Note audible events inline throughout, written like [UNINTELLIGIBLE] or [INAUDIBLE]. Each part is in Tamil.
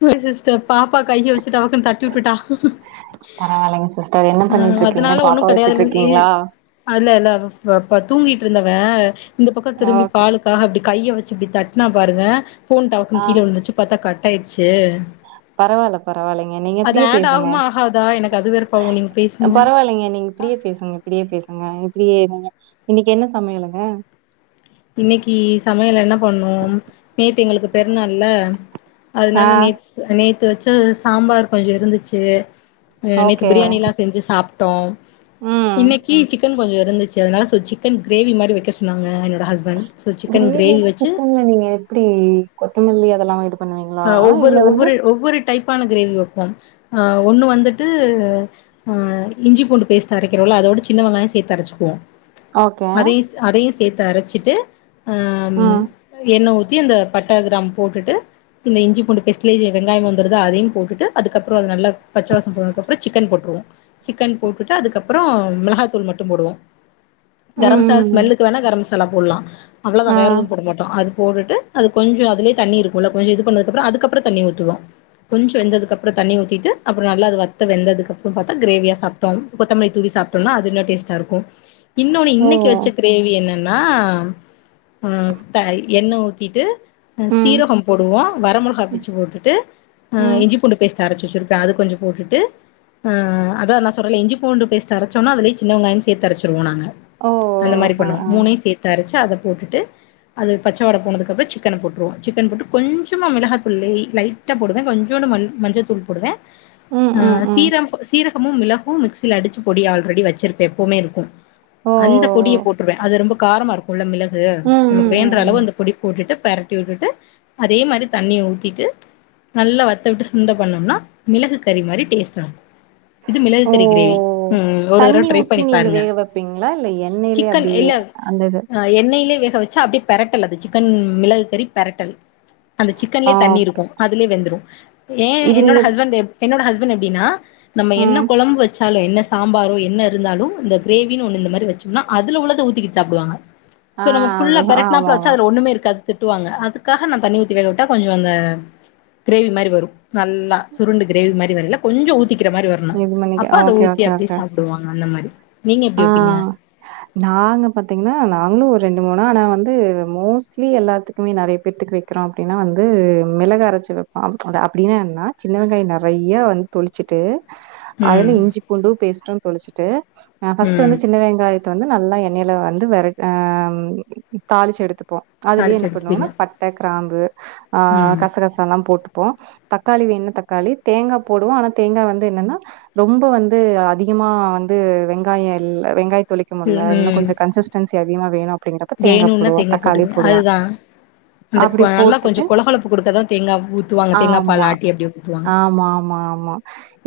[UNINTELLIGIBLE] சிஸ்டர் பாப்பா கைய வச்சுட்டு டபக்குனு தட்டி விட்டுட்டா. பரவாயில்லைங்க சிஸ்டர் என்ன பண்ணிட்டு ஆஹ் இருக்கீங்க அதனால பாப்பா ஒண்ணு வச்சுட்டு கிடையாதுல்ல இ இருக்கீங்களா அல்ல ல்ல [UNINTELLIGIBLE] தூங்கிட்டு இருந்தவ இந்த பக்க திரும்பி ஓகே பாலுக்காக இப்டி கைய வச்சு இப்டி தட்னா பாருங்க போன் டவுக்கு கீழ விழுந்துச்சு பாத்தா கட் ஆயடுச்சு பரவால்ல பரவாலங்க நீங்க இப்டியே ஆட் பேசுங்க ஆகுமா ஆகாதா எனக்கு அது வேற பாவம் நீங்க பேசுங்க பரவால்லைங்க நீங்க இப்டியே பேசுங்க இப்டியே பேசுங்க இப்டியே [UNINTELLIGIBLE] இன்னைக்கு என்ன சமையலங்க இன்னைக்கு சமையல் என்ன பண்ணோம் நேத்து எங்களுக்கு பெருநாள்ல்ல ஆ அதுனால நேத் நேத்து வச்ச சாம்பார் கொஞ்ச இருந்துச்சு அ நேத்து ஓகே பிரியாணிலா செஞ்சு சாப்டோ ம் இன்னிக்கு சிக்கன் கொஞ்ச இருந்துச்சு அதனால ஸ் சிக்கன் கிரேவி மாரி வக்க சொன்னாங்க என்னோட ஹஸ்பண்ட் சோ சிக்கன் கிரேவி கிரேவினா வச்சு சிக்கன்ல நீங்க எப்டி கொத்தமல்லி அதெல்லாமா இது ப் ஆ ஒவ்வொரு ஒவ்வொரு ஒவ்வொரு டைப் பான கிரேவி வப்போ அ ஒன்னு வந்துட்டு இஞ்சி பூண்டு பேஸ்ட் அரக்கிறோல அது ஓட சின்ன வெங்காய சேத்து அரச்சுக்குவோ ஓகே அதையு ஸ் அதையு சேத்து அரச்சசுட்டு அஹ் ம் எண்ண ஊ த்தி அந்த பட்ட கிராம் போட்டுட்டு இந்த இஞ்சி பூண்டு பெஸ்ட்லயே வெங்காயமு வந்துருதா அதையு போட்டுட்டு அதுக்கப்புற அத நல்ல பச்சவாசம் போனதுக்கப்புற சிக்கன் போட்றுவோ சிக்கன் போட்டுட்டு அதுக்கப்புற மிளகாத்தூள் மட்டு போடுவோ கரம்சாலா ம் ம் ம். ஸ்மெல்லுக்கு வேணா கரம் மசாலா போடலா அவ்ளோதா ஆ வேற எதுவு போட மாட்டோ அது போட்டுட்டு அது கொஞ்ச அதுலயே தண்ணி இருக்குல கொஞ்ச இது பண்ணதுகப்ற அதுக்கப்புற தண்ணி ஊத்துவோ கொஞ்ச வெந்ததுக்கு அப்புற தண்ணி ஊத்திட்டு அப்பற நல்லா அது வத்த வெந்ததுக்கப்புற பாத்தா கிரேவியா சாப்டோ கொத்தமல்லி தூவி ஸ் சாப்டோனா அது இன்னு டேஸ்டா இருக்கு இன்னொன்னு ஓ இன்னைக்கு வச்ச கிரேவி என்ன னா அ எண்ணெ ஊத்திட்டு ம் சீரகம் போடுவோ வர மிளகா ம் பிச்சு போட்டுட்டு அஹ் ம். இஞ்சிபூண்டு பேஸ்ட் அரச்சு வச்சிருப்பே அது கொஞ்ச போட்டுட்டு ஆஹ் அத நா சொல்றல இஞ்சிபூண்டு பே்ஸ்ட அரச்சோனா அதுலயே சின்னவெங்காயமும் சேத்து அரச்சிருவோ நாங்க ஓ அந்த மாரி ஆ பண்ணுவோ ஆ மூணயும் சேத்து அரச்சு ட அத போட்டுட்டு அது பச்சைவாடை போனதுக்குப்புற சிக்கன போட்டுருவோ சிக்கன போட்டு கொஞ் சமா மிளகா தூள் லே லைட்டா போடுவே கொஞ்சோன்டு ம மஞ்சள் தூள் போடுவே ம் ம் அஹ் ம் சீரம் சீர மும் மிளகு மிக்சில அடுச்சு பொடி ஆல்ரெடி வச்சிருப்பே எப்போமே இருக்கு ஓ அந்த பொடிய போட்டுருவே அது ரொம்ப காரமா இருக்குல மிளகு ம் நமக்கு ம் ம் வேன்ற ம் அளவு அந்த பொடி போட்டுட்டு பெரட்டி வுட்டுட்டு அதே மாரி ப் தண்ணிய ஊத்திட்டு நல்லா வத்த விட்டு சுண்ட பண்ணம்னா மிளகு கறி மாரி டேஸ்டா இருக்கு இது ஓ! மிளகுகறி கிரேவி ம் ஒரு தடவ தண்ணி ட்ரை ஊத்தி பண்ணி நீங்க பாருங்க வேக வைப்பீங்களா? இல்ல எண்ணெயிலயே சிக்கன் எ அப்படியே அந்த இது. [UNINTELLIGIBLE] எண்ணெய்லயே வேக வச்சு அப்டியே பெரட்டல் அது சிக்கன் மிளகு கறி பெரட்டல் அந்த ஆ சிக்கன்லயே தண்ணி ஓகே. இருக்கு அதுலயே வெந்துடு ஏன் இது என்னோட நீங்க ஹஸ்பண்ட் எ என்னோட ஹஸ்பண்ட் எப்டினா நம்ம என்ன ம். கொழம்பு வச்சு லு என்ன சாம்பாரோ என்ன இருந்தாலு இந்த கிரேவினு ஒண்ணு இந்த மாரி வச்சோம்னா அதுல உள்ளத ஊத்திகிட்டு சாப்டுவாங்க ஆ சோ நம்மஃபுல்லா பெரட்னாலப்ப வச்சா ஆமாமா. அதுல ஒண்ணுமே இருக்காதுனு திட்டுவாங்க அதுக்காக நான் தண்ணி உ க விட்ட கொஞ்ச அந்த கிரேவி மாரி வரு நல்லா சுருண்டு கிரேவி மாரி வரேல கொஞ்ச ஊத் த்திக்கிற மாரி வரணு இது பண்ணிக்க. அப்ப அத ஊத்தி அப்டி சாப்டுவாங்க அந்த மாரி நீங்க எப்டி வப்பீங்க ஆஹ் நாங்க பாத்தீங்னா நாங்ளு ஒரு ரெண்டு மூணு நா நா வந்து மோஸ்ட்லி எல்லாத்துக்குமே நெறைய பேத்துக்கு வக்கிறோ அப்டினா வந்து மிளகரைச்சி வப் [UNINTELLIGIBLE] அப்டினா என்னனா சின்ன வெங்காய நெறய வந் தொளுச்சுட்டு அதுல ம் இஞ்சி பூண்டு பேஸ்ட்டு தொளுச்சுட்டு ஹ பர்ஸ்ட் ம் வந்து சின்ன வெங்காய் த வந்து நல்லா எண்ணெயில வந்து வெ அ தாளிச்சு எடுத்துப்போ அதுலயே தாளிச்சு என்ன எடுத்துப்பீங்க பண்ணுவாங்னா பட்ட கிராம்பு ஆஹ் ம் கசகசாலா போட் இப்போ தக்காளி வேன தக்காளி தேங்கா போடுவோ ஆனா தேங்கா வந்து என்னன்னா ரொம்ப வந்து அதிக மா வந்து வெங்காய இல்ல வெங்காய துளிக்க முடியல இன்னு ம் கொஞ்ச கன்சிஸ்டன்சி அதிகமா வேணு அப்படிங்கறப்ப தேங்கா வேணுன்னா போடுவோ தக்காளி போட்டுங்க போடுவா அதுதா அந்த நல்லா கொஞ்ச கொலகொழப்பு கொடுக்க தா தேங்கா ஊத்துவாங்க தேங்கா பால் ஆமா ஆட்டி அப்படியே ஊத்துவாங்க ஆமா ஆமா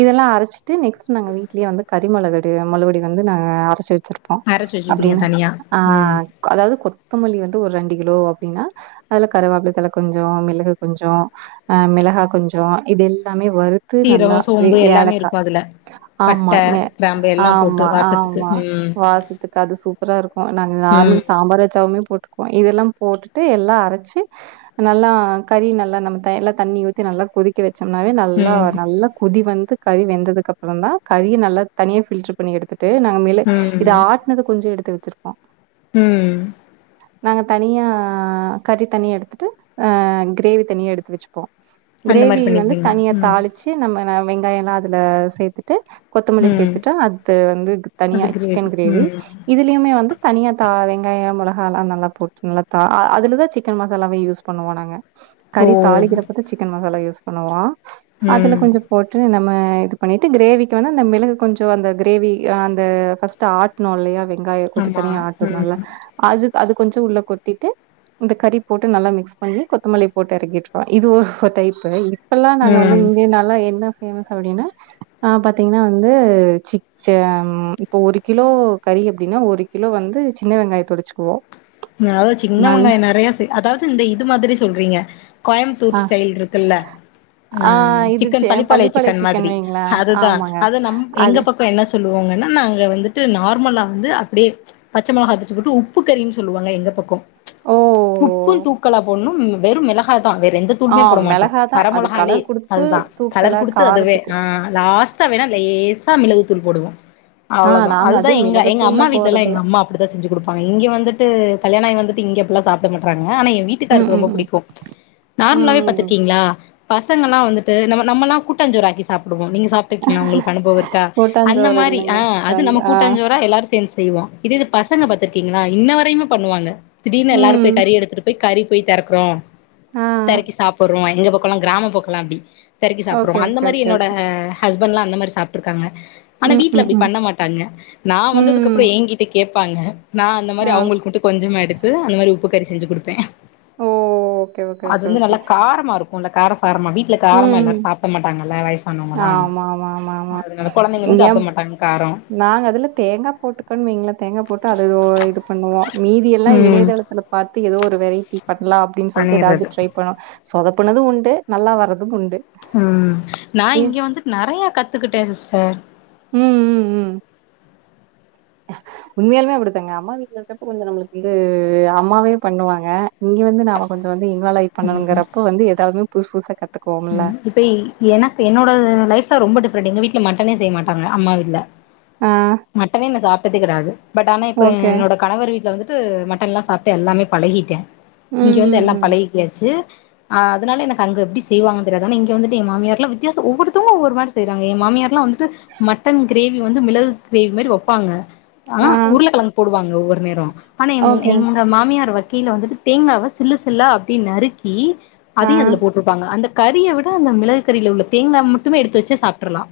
இதெல்லா அரைச்சிட்டு நெக்ஸ்ட் நாங்க வீட்லையே வந்து கறி மளக மொலவடி வந்து நா அரைச்சு வச் வச்சிருப்போ அரச்சு வச்சுப்பீங்க அப்படின்னா தனியா ஆ ம் அதாவது கொத்தமல்லி வந்து ஒரு ரெண்டு கிலோ அப்படின்னா அதுல கருவேப்பில்லத்தல கொஞ்ச மிளகு கொஞ்ச ஆ மிளகா கொஞ்ச இதுயெல்லாமே மே வறுத்து நல்லா சீரகோ வே சோம்பு எல்லாமே ஏலக்கா இருக்கு அதுல ஆமா பட்ட கிராம்பு எல்லா போட்டு ஆமா வாசத்துக்கு ஆமா ம் வாசத்துக்கு அது சூப்பரா இருக்கு நாங்க ம் நார்மல் சாம்பார்ச்சாவுமே போட்டுக்குவோ இதெல்லா போட்டுட்டு எல்லா அரச்சி நல்லா கறி நல்லா நம்ம எல்லா தண்ணி ஊத்தி நல்லா கொதிக்க வ ச்சம்னாவே நல்லா ம் நல்லா கொதி வந்து கறி வெந்ததுக்கு அப்புறம் தா கறிய நல்லா தனியா பில்டர் பண்ணி எடுத்து நாங்க மேல இத ஆட்டுனது கொஞ்ச எடுத்து வச்சிருப்போ உம் நாங்க தனியா கறி தனிய எடுத்துட்டு அ கிரேவி தனியா எடுத்து வச்சுப்போ அந்த மாரி கிரேவி வந்து பண்ணிப்பீங்க தனியா ம் தாளிச்சு நம்ம வெங்காய எல்லா அதுல சேர்த்துட்டு கொத்தமல்லி ம் சேர்த்துட்டுட்டா அது வந்து அது தனியா சிக்கன் கிரேவி ம் இதுலயுமே வந் வந்து தனியா தா வெங்காய மொளகா எல்லா நல்லா போட்டு நல்லா தா அதில தா சிக்கன் மசாலாவே யூஸ் பண்ணுவோ நாங்க ஓ கறி தாளிக்கிறப்பத சிக்கன் மசாலா யூஸ் பண்ணுவ அதுல ம் கொஞ்ச போட்டு நம்ம இது பண்ணிட்டு கிரேவிக்கு வந்து அந்த மிளகு கொஞ்ச அந்த கிரேவி அந்த ஆ பஸ்டு ஆட்டனோ இல்லையா வெங்காய கொஞ்ச ஆமா தனியா ஆட்டணுல்ல ம் அது அது கொஞ்ச உள்ள கொட்டிட்டு இந்த கறி போட்டு நல்லா மிக்ஸ் பண்ணி கொத்தமல்லி போட்டு இறக்கிட்டுருவ இது ஒரு டைப்பு இப்பெல்லா நாங்க வந்து ம் இங்க நல்லா என்ன பேமஸ் அப்படின்னா ஆ பாத்தீங்கன்னா வந்து சிக் ச ம் இப்போ ஒரு கிலோ கறி அப்படின்னா ஒரு கிலோ வந்து சின்ன வெங்காய தொடிச்சுக்குவோ தாவது சின்னவங்காய நெறைய சே அதாவது இந்த இது மாதிரி சொல்றீங்க ஆ கோயபுத்தூர் ஸ்டைல் ருக்குல்ல ஆ இது ச சிக்கன் பளிப்பாளைய பள்ளிப்பாளைய சிக்கன் மாதிரி வைங்களே அதுதா ஆமாங்க அது நம் எங்க அது பக்கம் என்ன சொல் ஓங்கன்னா நாங்க வந்துட்டு நார்மலா வந்து அப்படியே பச்ச மிளகாபிச்சிபோட்டு உப்பு கறினு சொல்லுவாங்க எங்க பக்க ஓ உப்பு தூக்களா போடும் வெறு மிளகா தா வேற எந்த ஆ தூலுமே போட மாட்டோ மெளகாதா வர அது மொலகாளே கலர் குடுத்து அதுதா தூக்கல கலர் குடுத்து அதுவே காரத்துக்கு ஆ லாஸ்ட் ச வேணா லேசா மிளகுதூள் போடுவோ ஆ அவ்வளதா நாங்க அதுதா அது எங்க எங்க மிளகுத்தூள்லா அம்மா வீட்டுல எல்லா எங்க போட்றதில்ல அம்மா அப்படிதா செஞ்ஜி குடுப்பாங்க இங்க வந்து து கல்யாண ஆகி வந்துட்டு இங்க அப்படிலா சாப்ட மாட்டுறாங்க ஆனா எ ம் வீட்டுக்காருக்கு ம் ரொம்ப ம் பிடிக்கு நார்மலாவே ம் ம் பாத்திருக்கீங்களா பசங்க எல்லா வந்துட்டு நம்ம நம்மலா கூடாஞ்சோறு ஆக்கி சாப் டுவோ நீங்க சாப்ட்ருக்கீங்களா உங்களுக்கு அனுபவ இருக்க அந்த கூட்டாஞ்சோறு மாதிரி இல்லங்க ஆ அது நம்ம ஆ கூட்டாஞ்சோரா எல்லாரு சேந்து செய்வோ இதே இது பசங்க பாத்திருக்கீங்களா இன்ன வரையமே பண்ணுவாங்க திடீர்னு எல்லாரு ம் போய் கறி எடுத்துட்டு போய் கறி போய் தெறக்குறோ ஆ தெறக்கி சாப்புர்றோ எங்க பக்கோலா கிராம பக்கோலா அப்டி தெறக்கி ஓகே, சாப்பிடுவோ அந்த ஓகே, மாரி ஓகே, என்னோட ஓகே. ஹஸ்பண்ட்லா அந்த மாரி சாப்ட்ருக்காங்க ஆனா ம், வீட்ல ம், அப்டி ம். பண்ண மாட்டாங்க நா ம். வந்ததுக்கப்றோ எங்கிட்ட கேப்பாங்க நா அந்த மாரி ஆ. அவுங்குளுக் கொஞ்சமா எடுத்து அந்த மாரி உப்பு கறி செஞ்சு குடுப்பே ஓ! ஓகே, ஓகே, அது ஓகே, வந்து நல்ல ஓகே. காரமார்க் கொஞ்சோ கார சாரமா வீட்டுல காரமா ம். எல்லாரு சாப்ட மாட்டாங்கல்ல வயசானவங்கல்லா ஆமா, ஆமா, ஆமா, ஆமா. அதுனால கொழந்தைகளு சாப்ட ஏன் மாட்டாங்க்கா நாங்க அதுல தேங்கா போட்டுக்குன் வைங்களே தேங்கா போட்டு அது ஓ இது பண் தா மீதி எல்லா ம் இணையதளத்துல பாத்து ஏதோ ஒரு வெரைட்டி பண்ணலா அப்டின்னு சொல்லிட்டு பண்ணிறது ஏதாது ட்ரை பண்ணோ சொதப்புனதூ உண்டு நல்லா வரதுக்குண்டு ம் நா இங்க வந்துட் நறைய கத்துக்கிட்டே சிஸ்டர் ம் ம் ம் உண்மையாலுமே அப்டித்தாங்க அம்மா வீட்லருக்கப்ப கொஞ்ச நம்ளுக் வந்து அம்மாவே பண்ணுவாங்க இங்க வந்து நாம கொஞ்சோ வந் இன்வால்ய்லாகி பண்ணுங்கறப்ப வந்து எதாவது புதுச புதுசா கத்து இப்பஐ எனக்கு என்னோட லைஃப்ல ரொம்ப டிஃப்ரெண்ட் எங்க வீ ட்ல மட்டனே செய்ய மாட்டாங்க அம்மா வீட்டுல ஆ. மட்டனே நா சாப்டதே கெடையாது பட் ஆனா இப்ப ஓகே. என்னோட கணவர் வீட்ல வந்துட்டு மட்டன்லா சாப்ட்டு எல்லாமே பழகிட்டே ம், இங்க வந்து எல்லா ம், ம். பழகிக்யாச்சு அ அதனால எனக்கு அங்க பிஸ் செய்வாங்கன்னு தெரியாது ஆனா இங்க வந்துட்டு ஏ மாமியார்லா வித்தியாச ஒவ்வொருத்தவங்க ஒவ்வொரு மாரி செய்றாங்க ஏ மாமியார்லா வந்துட்டு மட்டன் கிரே வி வந்து மிளகு கிரேவி மாரி வப்பாங்கா ஆனா ஆ. உருள கெழங்கு போடுவாங்க ஒவ்வொரு நேரோ ஆனா ஓகே, ஓகே. எங்க மாமியார் வச் கீல வந்துட்டு தேங்காவ சில்லு சில்லா அப்டி நறுக்கி ஆ, அதயு அதுல போட்டு அந்த கறிய விட அந்த மிளகுகறில உள்ள தேங்கா மட்டுமே எடுத்து வச்சு சாப்டுரலா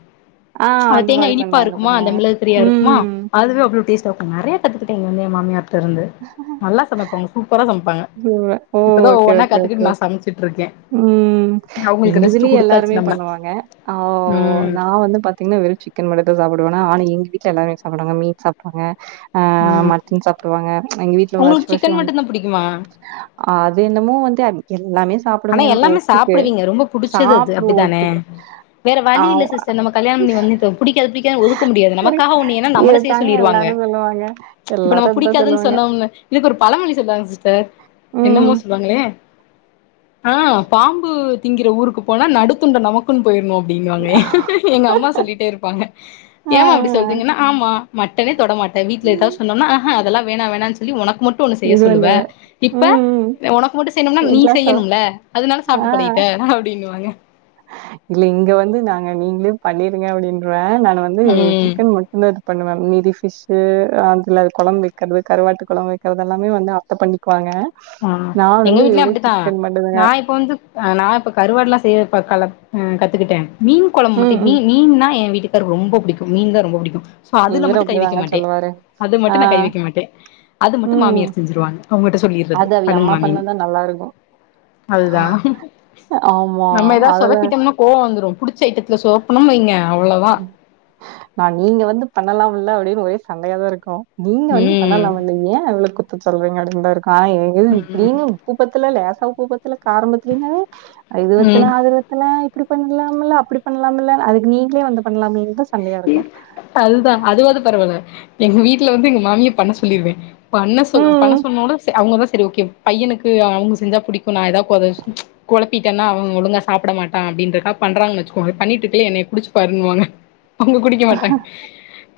ஆ அந்த தேங்கா மாரி இனிப்பா பண்ணுவாங்க, இருக்குமா அந்த பண்ணுவாங்க. மிளகு திரியா இருக்குமா ம். அதுவே அவ்ளோ டேஸ் நெறய கத்துக்கிட்ட இங்க வந்து எ மாமியாரிட்ட இருந்து நல்லா சமைப்பாங்க சூப்பரா சமைப்பாங்க சூப்பர். ஓ! இப்பதா ஓகே, ஒவ்வொன்னா ஓகே, கத்துக்கிட்டு நா சமச்சிட்டு இருக்கே எங்கிதுலேயு எல்லாருமே பண்ணுவாங்க ஆவ் ம் நா வந்து பாத்தீங்னா வெறு சிக்கன் மட்டு சாப்பிடு வேனா ஆனா எங்க வீட்ல எல்லாமே சாப்டுவாங்க மீன் சாப்டுவாங்க ஆ மட்டன் சாப்டுவாங்க எங்க வீட் உங்குளுக்கு சிக்கன் மட்டுந்தா புடிக் அது என்னமோ வந்து அதுக்கெல்லாமே ஆனா எல்லாமே சாப்புடுவீங்க ரொம்ப புடிச்சது அது சாப்பிடுவோம் அப்டிதானே ஒத்துக்கு. வேற வழி இல்ல ஆமா. சிஸ்டர் நம்ம கல்யாணபண்ணி வந்துட்டோ புடிக்காது புடிக்காதுன் ஒதுக்க முடியாது நமக்காக ஒன்னு ஏனா இத நம்மள செய்ய தாங்க சொல்லிருவாங்க எல்லாரும் சொல்லுவாங்க. இப்ப நம்ம எல்லாரும் அதான் புடிக்காதுன் சொல்லுவாங்க. சொன்னோம்ல இதுக்கொரு பழமொழி சொல்ல ஆ சிஸ்டர் என்னமோ ம். சொல்லுவாங்களே ஆ பாம்பு திங்குற ஊருக்கு போனா நடுத்துண்ட நமக்குன் போயிர்ணூ அப்டின்னுவாங்க எங்கம்மா சொல்லிட்டேருப்பாங்க ஏமா அப்டி சொல்றீங்கனா ஆமா மட்டனே தொடமாட்டே வீட்ல எதாவு சொன்னோமுனா ஆஹா அதெல்லா வேணா வேணான் சொல்லி உனக் கு மட்டு ஒன்னு செய்ய இது சொல்லுவ பண்ணுவே இப்ப ம் ம் ஒனக்கு மட்டு செய்ணுனா என் நீ கிளாஸ் அவ செய்யணூல அதுனால சாப்ட்டு பழகிட்ட அப்டின்னுவாங்க லிங்க வந்து நாங்க நீங்ளே பண்ணிருங்க அப்டின்றுவே அ நானு வந்து ம் சிக்கன் மட்டுந்தா இது பண்ணுவே மீதி ஸ் ஃபிஷ்ஷு அதுல கொழம்பு வெக்கிறது கருவாட்டு கொழம்பு வெக்கிறதெல்லாமே வந்து அத்த பண்ணிக்குவாங்க ஆ நா எங்க வந்து வீட்லயு வெறு அப்பிடிதா சிக்கன் மட்டுந்தாங்க நா இப்ப வந்துக் நா இப்ப கருவாடுலா செய்யற் வா கலக் ஆ கத்துக்கிட்டே மீன் கொழம்ப் மட்டு ம் ம் மீன் மீன்னா ஏ வீட்டுக் க ரொம்ப புடிக்கூ மீன் தா ரொம்ப புடிக்கூ சோ அதுல இவரு மட்டு கை வெக்க அப்டிதாங்க மாட்டே சொல்லுவாரு அது ஆ மட்டு நா கை வீக்க மாட்டே அது மட்டு ம் மாமியார் செஞ்சிருவாங்க அவுங்கட்ட சொல்லிர்றது அது ஏ அம்மா பண்ணதா நல்லாருக்கூ அதுதா நம்ம எதாவ் அதெல்லா சொதப்பிட்டம்னா கோவோ வந்துரூ புடிச்ச ஐட்டத்துல சோப்புனும் வைங்க அவ்ளோதா நீங்க வந்து பண்ணலாமுல்ல அப்டின் ஒரே சண்டையா தா இருக்கோ நீங்க வந்து ம் பண்ணலாமல்ல ஏ அவள கூப்ட்டு சொல்றீங்க அப்டின்தாருக்கூ ஆ ம் [UNINTELLIGIBLE] உப்பு பத்தல லேசா உப்பு பத்துல காரோ பத்தலேனாவே அ இதுவத்துல ம் அதுவத்துல இப்டி பண்ணலாம்ல்ல அப்டி பண்ணலாம்ல்ல அதுக்கு நீங்களே வந்து பண்ணலாமேன்தா ஸ் அதுதா அதுவாது பரவால்ல எங்க வீட்ல வந்து எங்ள் மாமி பண்ண சொல்லிருவே பண்ண சொல்லூ பண்ண ம், சொன்னோட செ அவுங்கொருவ செரி ஓகே பையனுக்கு அவுங்க செஞ்சா புடிக்கூ நா எதா கொதச் கொழப்பிட்டன்னா அவுங்க ஒழுங்கா சாப்ட மாட்டா அப்டின்றக்கா பண்றாங்க வச்சிக்கோங்க பண்ணிட்ருக்குலே என்னைய குடிச்சி பாருன்னுவாங்க அவுங்க குடிக்க மாட்டாங்க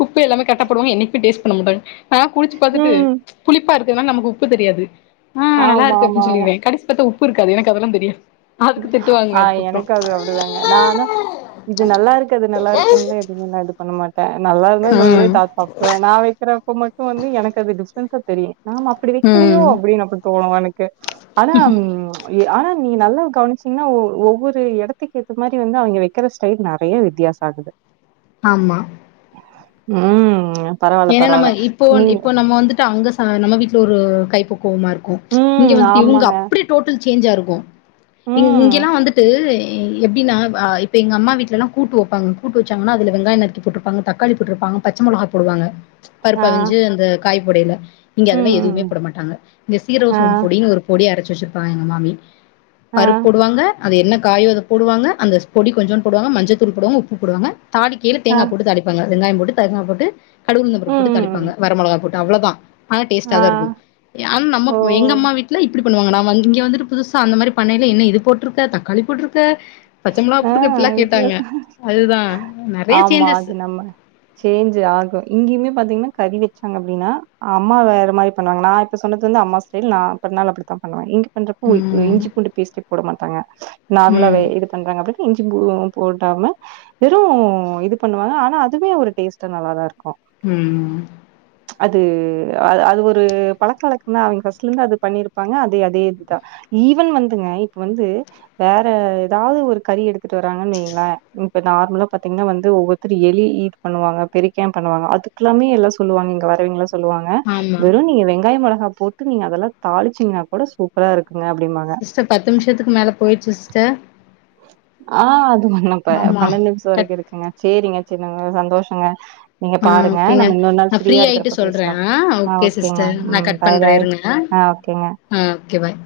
உப்பு எல்லாமே கரெக்டா போடுவாங்க என்னிக்மே டேஸ்ட் பண்ண மாட்டாங்க ஆ குடிச் பாத்துட்டு ம். புளிப்பா இருக்குதுனா நமக்கு உப்பு தெரியாது ஹா ஆமா, நல்லாருக்கு ஆமா, அப்டின் ஆமா. சொல்லிருவே கடைஸ் பாத்தா உப்புருக்காது எனக்கு அதெல்லா தெரியாது அதுக்கு திட்டு ஆ வாங்குவே அதுக்கப்றோ எனக்கூ அது அப்டிதாங்க நானூ இது நல்லாருக்கு அது நல்லாருக்குன்லா எது நாலா இது பண்ண மாட்டே நல்லாருந்தா நல்ல ம் தா சப் நா வெக்கிற இப்ப மட்டு வந்து எனக்கு அது டிஃப்ரென்ஸா தெரியு நாம அப்டி வெக்கலியோ ம் அப்டின் அப்ப தோணூ எனக் ஆனாம் ஆனா நீ நல்லா கவனிச்சீங்னா ஒவ்வொரு எடத்துக்கேத்த மாரி வந்து அவிய்ங்க வெக்கிற ஸ்டைல் நறைய வித்தியாசோ ஆகுது ஆமா ம் பரவால்ல, ஏனா நம்ம பரவால்ல. இப்போன் நீங்க இப்போ நம்ம வந்துட்டு அங்க ஸ் ஆ நம்ம வீட்ல ஒரு கைப்பக்குவமார்க்கூ இங்க ம். வந்துட்டு இவுங்க ஆமாங்க. அப்டி டோட்டல் சேஞ்சார்க்கூ இங் ம். இங்கல்லா வந்துட்டு எ எப்டினா ஆ இப்ப எங்கம்மா வீட்லலா கூட்டு வொப்பாங்க கூட்டு வச்சாங்கனா அதுல வெங்காய நறுக்கி போட்ருப்பாங்க தக்காளி போட்ருப்பாங் அ பச்ச மொளகா போடுவாங்க ஆ. பருப்பவிஞ்சு அந்த காய் போடையில இங்க அதெல்லா ம், எதூமே ம். போட மாட்டாங்க இந்ந ஆ, சீரகசோம் பொடின்னு ஒரு பொடி அரச்சு வச்சிர்ப்பாங்க எங்க மாமி ஆ, பருப் போடுவாங்க அது என்ன காயோ அத போடுவாங்க அந்த பொடி கொஞ்சோன் போடுவாங்க மஞ்சத்தூள் போடுவாங்க உப்பு போடுவாங்க தாளிக்கேல ஆ. தேங்கா போட்டு தாளிப்பாங்க வெங்காய்ம் போட்டு தேங்கா போட்டு கடுகுளுந்த்தம் பருப்பு ம், போட்டு ம். தாளிப்பாங்க வர மொளகா போட்டு அவ்ளோதா ஆனா டேஸ்ட்டா ஆ. தான் இருக்கும் ஆனா ஓ! நமக் எங்க அம்மா வீட்ல எப்டி பண்ணுவாங்கனா நாம் வந் இங்க வந்துட்டு புதுசா அந்த மாதிரி பண்னைல என்ன இது போட்ருக்க தக்காளி போட்ருக்க பச்ச மிளா ஆ போட்ருக்க இப்டிலா கேட்டாங்க வித்தியாசம். அதுதான் நெறைய ஆமா. சேஞ்சஸ் அது நம்ம சேஞ்ச் ஆகும் இங்கயுமே பாத்தீங்னா கறி வச்சாங்க அப்டின்னா அம்மா வேற மாரி பண்ணுவாங்க நா இப்ப சொன்னது வந்து அம்மா ஸ்டைல் நா நாலா அப்டித்தா பண்ணுவாங் இங்க பண்ரப்ப ம் இஞ்சி பூண்டு பேஸ்ட் போட மாட்டாங்க நார்மலாவே ம் இது க்கு இஞ்சி பூ போடாம வெறும் இது பண்ணுவாங்க ஆனா அதுவே ஒரு டேஸ்ட்ட நல்லா தா இருக்கும் ம் அது அ அது ஒரு பழக்க வழக்கம்தான் அவங்க பர்ஸ்ட்லேருந்து அது பண்ணிருப்பாங்க அது அதே இதுதான் ஈவன் வந்துங்க இப்ப வந்து வேற ஏதாவது ஒரு கறி எடுத்துட்டு வராங்கன் வைங்களே இப்ப நார்மலா பாத்தீங்கன்னா வந்து ஒவ்வொருத்தரு எலி ஈட் பண்ணுவாங்க பெரிக்காயம் பண்ணுவாங்க அதுக்கல்லாமே எல்லா சொல்லுவாங்க இங்க வரவைங்களா சொல்லுவாங்க ஆமா வெறும் நீங்க வெங்காயம் முளகா போட்டு நீங்க அதெல்லாம் தாளிச்சீங்கன்னா கூட சூப்பரா இருக் சிஸ்டர் பத்து நிமிஷத்துக்கு மேல போயிச்சு சிஸ்டர் ஆ அது பண்ணப்ப ஆமா பன்னெண்டு நிமிஷம் கட் வரைக்கும் இருக்குங்க செரிங்க செரிங்க சந்தோஷங்க நீங்க ம் பாருங்க ஓகேங்க நம்ம இன்னொரு நாள் நா ஃப்ரீ ஃப்ரீயா ஆயிட்டு இருக்கறப்ப சொல்றே பேசலாம் ஆ ஓகே ஓகேங்க சிஸ்டர் பாய் பாய் ஆ ஓகேங்க ம் ஓகே பாய்